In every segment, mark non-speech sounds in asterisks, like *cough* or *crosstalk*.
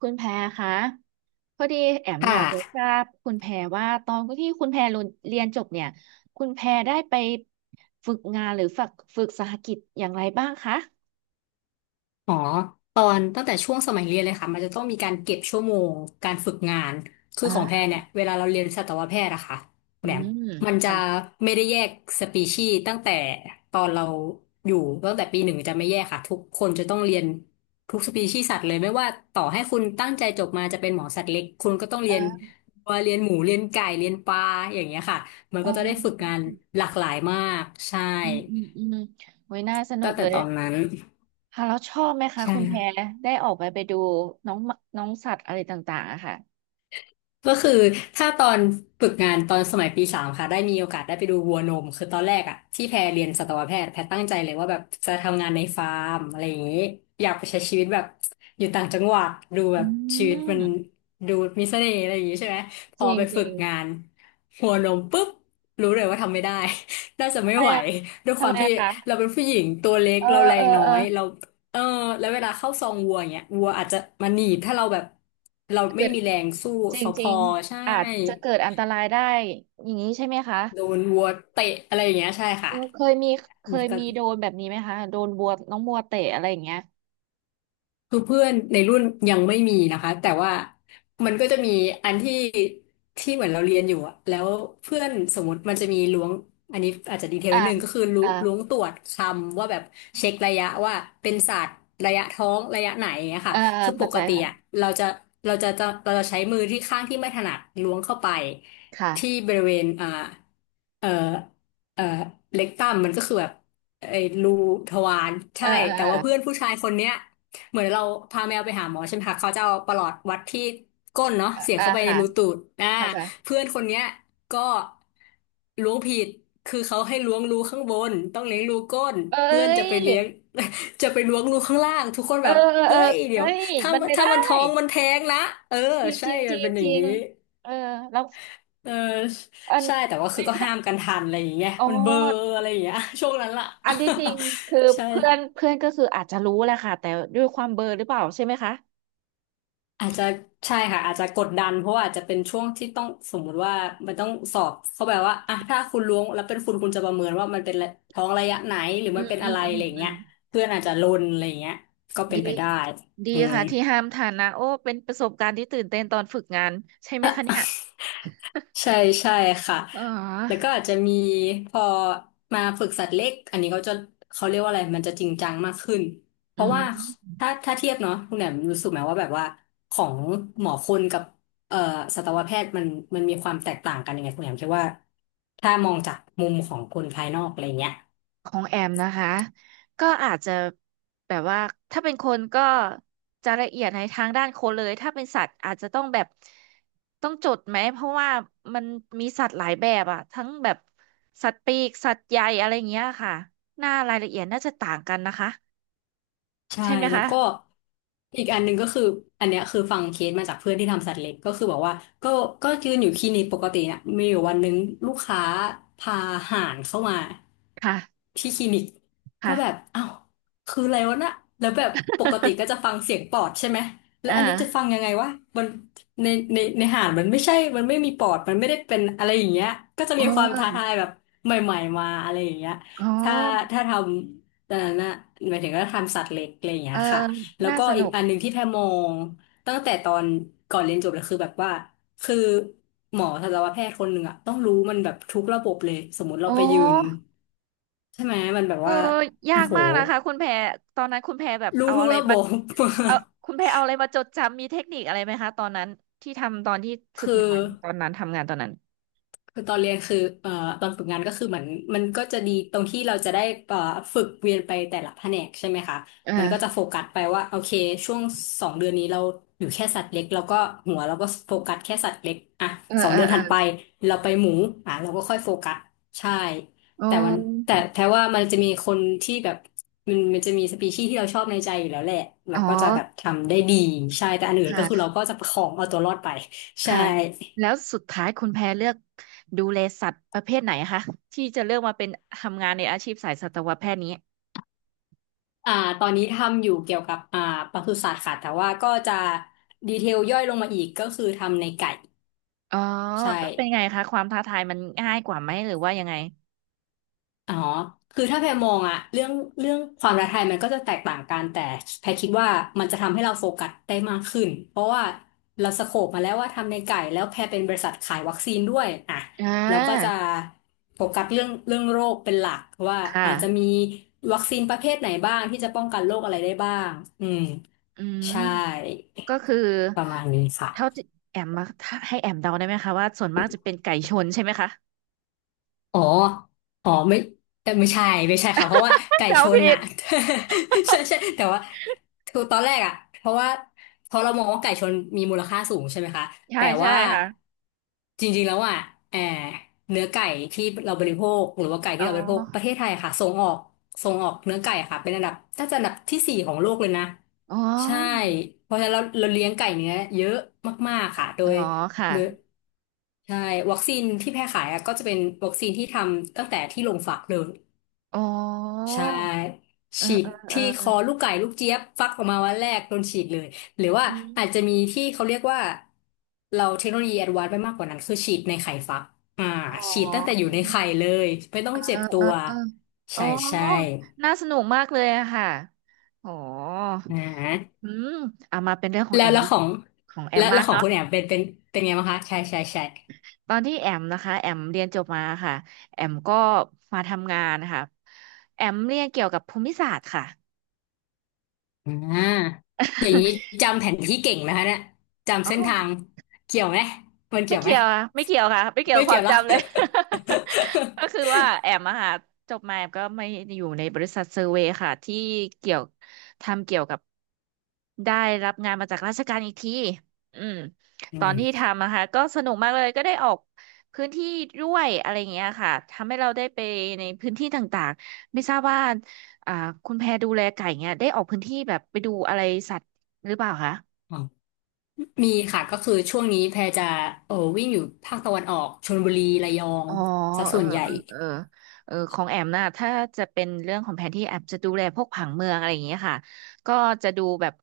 คุณแพรคะพอดีแอมคอยากจะ่ะทราบคุณแพรว่าตอนที่คุณแพรเรียนจบเนี่ยคุณแพรได้ไปฝึกงานหรือฝึกสหกิจอย่างไรบ้างคะอ๋อตอนตั้งแต่ช่วงสมัยเรียนเลยค่ะมันจะต้องมีการเก็บชั่วโมงการฝึกงานคือของแพอ่ารเนี่ยเวลาเราเรียนสัตวแพทย์อะค่ะคุอืณแหม่มมมันจะค่ะไม่ได้แยกสปีชีส์ตั้งแต่ตอนเราอยู่ตั้งแต่ปีหนึ่งจะไม่แยกค่ะทุกคนจะต้องเรียนทุกสปีชีส์สัตว์เลยไม่ว่าต่อให้คุณตั้งใจจบมาจะเป็นหมอสัตว์เล็กคุณก็ต้องเรียนอ่าวัวเรียนหมูเรียนไก่เรียนปลาอย่างเงี้ยค่ะมันอ่ก็จะได้ฝึกงาานหลากหลายมากใช่อืมอืมอืมโอ้ยน่าสนุตั้กงเลแต่ยตอนนั้นค่ะแล้วชอบไหมคะใชคุณแพ่ รได้ออกไปดูน้องน้องสัตว์อะไรต่างๆอะค่ะก็คือถ้าตอนฝึกงานตอนสมัยปีสามค่ะได้มีโอกาสได้ไปดูวัวนมคือตอนแรกอะที่แพรเรียนสัตวแพทย์แพรตั้งใจเลยว่าแบบจะทำงานในฟาร์มอะไรอย่างนี้อยากไปใช้ชีวิตแบบอยู่ต่างจังหวัดดูแบอืบชีวิตมันมดูมีเสน่ห์อะไรอย่างนี้ใช่ไหมพจอริงไปจฝึริกงงานวัวนมปุ๊บรู้เลยว่าทำไม่ได้ *laughs* น่าจะทำไม่ไมไหวอะด้วยคทำวาไมมที่อะเราคะเป็นผู้หญิงตัวเล็กเออเราแรเอองน้อเออยเรา เออแล้วเวลาเข้าซองวัวอย่างเงี้ยวัวอาจจะมาหนีบถ้าเราแบบเราไม่เกิด มีแรงสู้จเขาพริองใช่ๆอาจจะเกิดอันตรายได้อย่างนี้ใช่ไหมคะโดนวัวเตะอะไรอย่างเงี้ยใช่เอค่ะอเคมันยก็ มีโดนแบบนี้ไหมคะโดนบัวน้องบัวเตะอะไรอย่างเงี้ยคือเพื่อนในรุ่นยังไม่มีนะคะแต่ว่ามันก็จะมีอันที่ที่เหมือนเราเรียนอยู่อะแล้วเพื่อนสมมติมันจะมีล้วงอันนี้อาจจะดีเทลอ่านิดนึงก็คืออ่าล้วงตรวจคำว่าแบบเช็คระยะว่าเป็นศาสตร์ระยะท้องระยะไหนอย่างเงี้ยค่ะอ่าคือปเข้าใจกติค่ะอะเราจะเราจะใช้มือที่ข้างที่ไม่ถนัดล้วงเข้าไปที่ค่ะบริเวณเอ่อเอ่อเล็กตัมมันก็คือแบบไอ้รูทวารเออใช่เออแต่เอว่าเพื่อนอผู้ชายคนเนี้ย เหมือนเราพาแมวไปหาหมอใช่ไหมคะเขาจะเอาประหลอดวัดที่ก้นเนาะเสียบเออเข้าไปในค่าค่ะรูตูดเข้าใจเพื่อนคนเนี้ยก็ล้วงผิดคือเขาให้ล้วงรูข้างบนต้องเลี้ยงรูก้นเอ้เพื่อนจะไปยเลี้ยง *laughs* จะไปล้วงรูข้างล่างทุกคนเอแบอบเออเอเฮ้อยเดี๋เอ้ยวยถ้ามันไม่ถ้าได้มันท้องมันแท้งนะเออจริงจใช่ริงจมันริงเป็นอจย่างริงนี้เออแล้วเอออันใช่แต่ว่าเอ้คือยก็ถ้าห้ามกันทันอะไรอย่างเงี้ยอ๋อมันเบลอร์อะไรอย่างเงี้ย *laughs* ช่วงนั้นล่ะ *laughs* อันที่จริงคือเพื่อนใช่ เพื่อนก็คืออาจจะรู้แหละค่ะแต่ด้วยความเบลอหรือเปล่าใช่ไหมคะอาจจะใช่ค่ะอาจจะกดดันเพราะว่าอาจจะเป็นช่วงที่ต้องสมมุติว่ามันต้องสอบเขาแบบว่าอ่ะถ้าคุณล้วงแล้วเป็นคุณคุณจะประเมินว่ามันเป็นท้องระยะไหนหรืออืมันมเป็นอือะมไรอืมอะไรอย่าอืงเงี้ม ยเพื่อนอาจจะลนอะไรอย่างเงี้ยก็เป็ดีนไปได้ดีอืม ค่ะที่ห้ามทานนะโอ้เป็นประสบการณ์ที่ตื่นเต้นตอนฝึกงานใช่ไหมคะเนี่ยใช่ใช่ค่ะ อ๋อแล้วก็อาจจะมีพอมาฝึกสัตว์เล็กอันนี้เขาจะเขาเรียกว่าอะไรมันจะจริงจังมากขึ้น เพอืราะว่ามถ้าเทียบเนาะคุณแหนมรู้สึกไหมว่าแบบว่าของหมอคนกับเอ่อสัตวแพทย์มันมีความแตกต่างกันยังไงคุณแหนมคิดว่าถ้ามองจากมุมของคนภายนอกอะไรเงี้ย ของแอมนะคะก็อาจจะแบบว่าถ้าเป็นคนก็จะละเอียดในทางด้านคนเลยถ้าเป็นสัตว์อาจจะต้องแบบต้องจดไหมเพราะว่ามันมีสัตว์หลายแบบอะทั้งแบบสัตว์ปีกสัตว์ใหญ่อะไรอย่างเงี้ยค่ะหน้ารายละเอียดน่าจะต่างกันนะคะใช่ใช่ไหมแล้วคะก็อีกอันหนึ่งก็คืออันเนี้ยคือฟังเคสมาจากเพื่อนที่ทำสัตว์เล็กก็คือบอกว่าก็ก็ยืนอยู่คลินิกปกติเนี่ยมีอยู่วันหนึงลูกค้าพาห่านเข้ามาค่ะที่คลินิกก็ค่ะ แบบอ้าวคืออะไรวะน่ะแล้วแบบปกติก็จะฟังเสียงปอดใช่ไหม *laughs* แล้วอ่าอันนี้จะฟังยังไงวะมันในในห่านมันไม่ใช่มันไม่มีปอดมันไม่ได้เป็นอะไรอย่างเงี้ยก็จะโอมีความท้า้ ทายแบบใหม่ๆมาอะไรอย่างเงี้ยอ๋อถ้าถ้าทำ แตอนนั้นน่ะหมายถึงก็ทำสัตว์เล็กอะไรอย่างเงี้เออยค่ะแล้วน่าก็สอีนุกกอันหนึ่งที่แพรมองตั้งแต่ตอนก่อนเรียนจบเลยคือแบบว่าคือหมอทันตวแพทย์คนหนึ่งอะต้องรู้มันแบบทุกระบบเลยสมมติเราอ๋อไปยืนใช่ไหมมันแบบเอว่าอยาโอ้กโหมากนะคะคุณแพรตอนนั้นคุณแพรแบบรู้เอาทุอะกไรระบมาบ เอาคุณแพรเอาอะไรมาจดจำมีเทคนิคอะไรไหมคะตอนนั้นที่ทำตอนที่ *laughs* ฝึกคือ งานตอนนั้นทำงานตอนนั้นคือตอนเรียนคือตอนฝึกงานก็คือเหมือนมันก็จะดีตรงที่เราจะได้เอ่อฝึกเวียนไปแต่ละแผนกใช่ไหมคะอมันก็จะอาโฟกัสไปว่าโอเคช่วงสองเดือนนี้เราอยู่แค่สัตว์เล็กแล้วก็หัวเราก็โฟกัสแค่สัตว์เล็กอ่ะเออสองเออเดือนเออถัดไปเราไปหมูอ่ะเราก็ค่อยโฟกัสใช่โอแต่วันแต่้แท้ว่ามันจะมีคนที่แบบมันจะมีสปีชีส์ที่เราชอบในใจอยู่แล้วแหละเราอ๋อก็จะแบบทำได้ดีใช่แต่อันอื่นก็คือเราค่ะ ก็จะประคองเอาตัวรอดไป *laughs* ใช่ ค่ะแล้วสุดท้ายคุณแพรเลือกดูแลสัตว์ประเภทไหนคะที่จะเลือกมาเป็นทำงานในอาชีพสายสัตวแพทย์นี้อ่าตอนนี้ทำอยู่เกี่ยวกับปศุสัตว์ค่ะแต่ว่าก็จะดีเทลย่อยลงมาอีกก็คือทำในไก่อ๋อใช่แล้วเป็นไงคะความท้าทายมันง่ายกว่าไหมหรือว่ายังไงอ๋อคือถ้าแพรมองอะเรื่องความท้าทายมันก็จะแตกต่างกันแต่แพรคิดว่ามันจะทำให้เราโฟกัสได้มากขึ้นเพราะว่าเราสโคปมาแล้วว่าทำในไก่แล้วแพรเป็นบริษัทขายวัคซีนด้วยอ่ะอ่เราก็จะา โฟกัสเรื่องโรคเป็นหลักว่าคอาจจะมี่ะ วัคซีนประเภทไหนบ้างที่จะป้องกันโรคอะไรได้บ้างอืมอืม ใช่ก็คือประมาณนี้ค่ะ เท่าที่แอมมาถ้าให้แอมเดาได้ไหมคะว่าส่วนมากจะเป็นไก่ชนใช่ไหมคะ อ๋ออ๋อไม่แต่ไม่ใช่ไม่ใช่ค่ะเพราะว่า *laughs* ไก่เดาชนผิน่ะ ด *laughs* ใช่ใช่แต่ว่าคือตอนแรกอ่ะเพราะว่าเพราะเรามองว่าไก่ชนมีมูลค่าสูงใช่ไหมคะใช่แต่ใช่ว่าค่ะจริงๆแล้วอ่ะแออเนื้อไก่ที่เราบริโภคหรือว่าไก่อ๋ที่อเราบริโภคประเทศไทยค่ะส่งออกส่งออกเนื้อไก่ค่ะเป็นอันดับน่าจะอันดับที่สี่ของโลกเลยนะอ๋อใช่เพราะฉะนั้นเราเลี้ยงไก่เนื้อเยอะมากๆค่ะโดอ๋อย ค่ะโดยใช่วัคซีนที่แพร่ขายอะก็จะเป็นวัคซีนที่ทำตั้งแต่ที่โรงฝากเลยอ๋อใช่เออฉีดเออเออที่คอลูกไก่ลูกเจี๊ยบฟักออกมาวันแรกโดนฉีดเลยหรือว่าอือาจจะมีมที่เขาเรียกว่าเราเทคโนโลยีแอดวานซ์ไปมากกว่านั้นคือฉีดในไข่ฟักอ่าอ๋ฉีดตั้งแต่ออยู่ในไข่เลยไม่ต้อเองอเจ็บตัเออวเอออ๋อใช่ใช่น่าสนุกมากเลยอะค่ะ อ๋ออ่าอืมเอามาเป็นเรื่องของแล้แอวมแล้วของของแอแล้มวแล้บ้าวงของเนาะ คุณแอมเป็นไงบ้างคะใช่ใช่ใช่ ตอนที่แอมนะคะแอมเรียนจบมาค่ะแอมก็มาทำงานค่ะแอมเรียนเกี่ยวกับภูมิศาสตร์ค่ะ อ่าอย่างนี้ *laughs* จำแผนที่เก่งนะคะเนี่ยจำอ๋อ เส้นทางเกี่ยวไหมมันไม่เกี่ยวไหมเกี่ยวค่ะไม่เกี่ยวค่ะไม่เกี่ยวไม่กับคเกี่วายมวหรอจำเลย ก *laughs* ก็คือว่าแอมอะค่ะจบมาแอมก็ไม่อยู่ในบริษัทเซอร์เวย์ค่ะที่เกี่ยวทำเกี่ยวกับได้รับงานมาจากราชการอีกทีอืมอืตอนที่มทำนะคะก็สนุกมากเลยก็ได้ออกพื้นที่ด้วยอะไรอย่างเงี้ยค่ะทำให้เราได้ไปในพื้นที่ต่างๆไม่ทราบว่าอ่าคุณแพรดูแลไก่เงี้ยได้ออกพื้นที่แบบไปดูอะไรสัตว์หรือเปล่าคะ อ๋อมีค่ะก็คือช่วงนี้แพรจะเออวิ่งอยู่ภาคตะวันออกชลบุรีระยองอ๋อซะเอส่อวนใหญ่เออเออเออของแอมนะถ้าจะเป็นเรื่องของแผนที่แอมจะดูแลพวกผังเมืองอะไรอย่างเงี้ยค่ะ ก็จะดูแบบ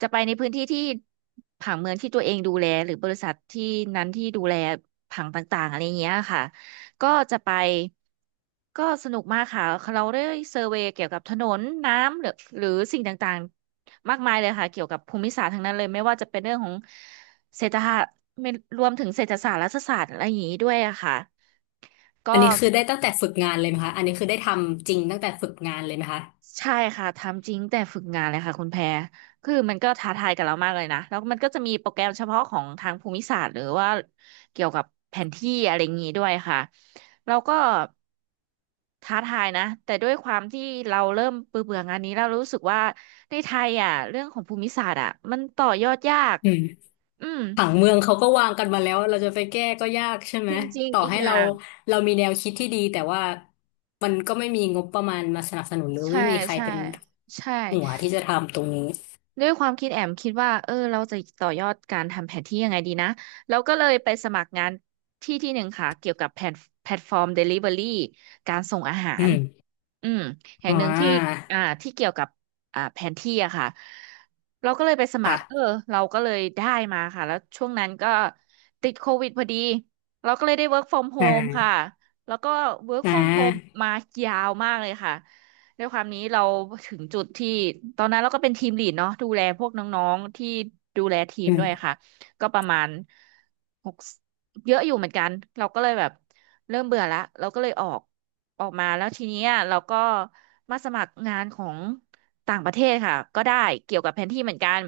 จะไปในพื้นที่ที่ผังเมืองที่ตัวเองดูแลหรือบริษัทที่นั้นที่ดูแลผังต่างๆอะไรอย่างเงี้ยค่ะก็จะไปก็สนุกมากค่ะเราได้เซอร์เวย์เกี่ยวกับถนนน้ำหรือหรือสิ่งต่างๆมากมายเลยค่ะเกี่ยวกับภูมิศาสตร์ทั้งนั้นเลยไม่ว่าจะเป็นเรื่องของเศรษฐศาสตร์ไม่รวมถึงเศรษฐศาสตร์รัฐศาสตร์อะไรอย่างนี้ด้วยอะค่ะ อัก็นนี้คือได้ตั้งแต่ฝึกงานเลยไหมคะอันนี้คือได้ทำจริงตั้งแต่ฝึกงานเลยไหมคะใช่ค่ะทำจริงแต่ฝึกงานเลยค่ะคุณแพรคือมันก็ท้าทายกับเรามากเลยนะแล้วมันก็จะมีโปรแกรมเฉพาะของทางภูมิศาสตร์หรือว่าเกี่ยวกับแผนที่อะไรอย่างนี้ด้วยค่ะเราก็ท้าทายนะแต่ด้วยความที่เราเริ่มเบื่อเบื่องานนี้เรารู้สึกว่าในไทยอ่ะเรื่องของภูมิศาสตร์อ่ะมันต่อยอดยากอืม อืมผังเมืองเขาก็วางกันมาแล้วเราจะไปแก้ก็ยากใช่ไหมจริงต่อๆอีกให้อเราย่างเรามีแนวคิดที่ดีแต่ว่ามันก็ไม่มีงบประมาณมาสนับสนุนหรือใช่ไม่มีใครใช่เป็นใช่ หัวที่จะทำตรงนี้ด้วยความคิดแอมคิดว่าเออเราจะต่อยอดการทำแผนที่ยังไงดีนะแล้วก็เลยไปสมัครงานที่ที่หนึ่งค่ะเกี่ยวกับแพลตฟอร์มเดลิเวอรี่การส่งอาหารอืมอืมแห่อ๋งหนึ่งที่อที่เกี่ยวกับแผนที่อะค่ะเราก็เลยไปสมัคค่ะรเออเราก็เลยได้มาค่ะแล้วช่วงนั้นก็ติดโควิดพอดีเราก็เลยได้ work from อ่ home ค่ะาแล้วก็ work อ่ from home ามายาวมากเลยค่ะ ด้วยความนี้เราถึงจุดที่ตอนนั้นเราก็เป็นทีมลีดเนาะดูแลพวกน้องๆที่ดูแลทีมอืด้วยมค่ะก็ประมาณหกเยอะอยู่เหมือนกันเราก็เลยแบบเริ่มเบื่อละเราก็เลยออกมาแล้วทีเนี้ยเราก็มาสมัครงานของต่างประเทศค่ะก็ได้เกี่ยวกับแผนที่เหมือนกัน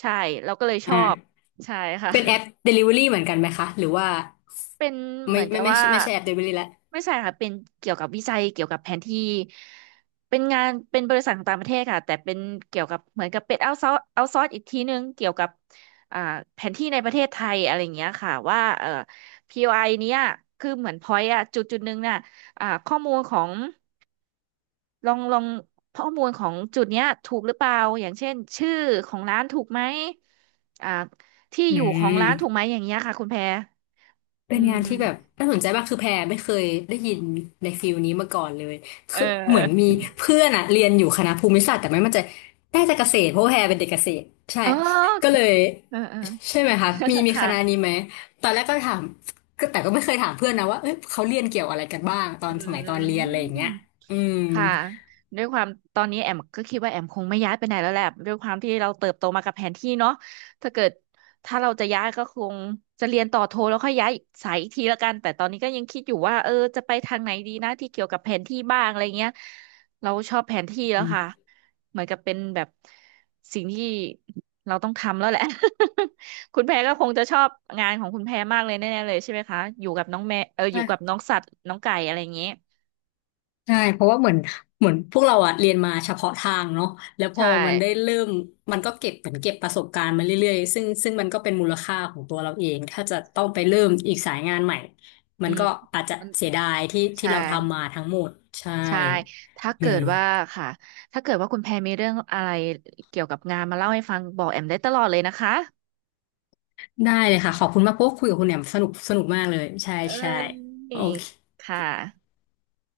ใช่เราก็เลยชออบ่าใช่ค่ะ เป็นแอป Delivery เหมือนกันไหมคะหรือว่าเป็นเหไม่มือนกัไม่บไม่ว่าใช่ไม่ใช่แอป Delivery ละไม่ใช่ค่ะเป็นเกี่ยวกับวิจัยเกี่ยวกับแผนที่เป็นงานเป็นบริษัทของต่างประเทศค่ะแต่เป็นเกี่ยวกับเหมือนกับเป็นเอาซอร์อีกทีนึงเกี่ยวกับอ่าแผนที่ในประเทศไทยอะไรอย่างเงี้ยค่ะว่าPOI เนี้ยคือเหมือนพอยต์อะจุดจุดนึงน่ะข้อมูลของลองข้อมูลของจุดเนี้ยถูกหรือเปล่าอย่างเช่นชื่อของร้านถูกไหมอ่าที่อือยู่ของร้านถูกม ไหมอย่างเงี้ยค่ะคุณแพรอืเป็นมงานที่แบบน่าสนใจมากคือแพรไม่เคยได้ยินในฟิลนี้มาก่อนเลยเอคือเหมือนมีอ เพื่อนอะเรียนอยู่คณะภูมิศาสตร์แต่ไม่มั่นใจน่าจะเกษตรเพราะว่าแพรเป็นเด็กเกษตรใช่อ๋อก็เลยเออเออ ใช่ไหมคะมี *laughs* คค่ะ ณะนี้ไหมตอนแรกก็ถามก็แต่ก็ไม่เคยถามเพื่อนนะว่าเอ้ยเขาเรียนเกี่ยวอะไรกันบ้างตออืนสมัยตอนเรีม ยนอะไรอย่างเงี้ยอืมค่ะด้วยความตอนนี้แอมก็คิดว่าแอมคงไม่ย้ายไปไหนแล้วแหละด้วยความที่เราเติบโตมากับแผนที่เนาะถ้าเกิดถ้าเราจะย้ายก็คงจะเรียนต่อโทแล้วค่อยย้ายสายอีกทีละกันแต่ตอนนี้ก็ยังคิดอยู่ว่าเออจะไปทางไหนดีนะที่เกี่ยวกับแผนที่บ้างอะไรเงี้ยเราชอบแผนที่แล้อืวม ค่ะเหมือนกับเป็นแบบสิ่งที่เราต้องทำแล้วแหละ *laughs* คุณแพรก็คงจะชอบงานของคุณแพรมากเลยแน่ๆเลยใช่ไหมคะอยู่กับน้องแม่เอออยู่กับน้องสัตว์น้องไก่อะไรอย่างเงี้ยใช่เพราะว่าเหมือนเหมือนพวกเราอะเรียนมาเฉพาะทางเนาะแล้วพอใช่ มันได้เริ่มมันก็เก็บเหมือนเก็บประสบการณ์มาเรื่อยๆซึ่งมันก็เป็นมูลค่าของตัวเราเองถ้าจะต้องไปเริ่มอีกสายงานใหม่มัอืนมก็อาจจะมันเสียดายที่ที่ใช่เราทำมาทั้งหมดใช่ใช่ถ้าอืเกิดว่ามค่ะถ้าเกิดว่าคุณแพรมีเรื่องอะไรเกี่ยวกับงานมาเล่าให้ฟังบอกแอมได้ตลอดเลยนะคะได้เลยค่ะขอบคุณมากพวกคุยกับคุณแหม่มสนุกสนุกมากเลยใช่เอ้ใช่โอยเคค่ะ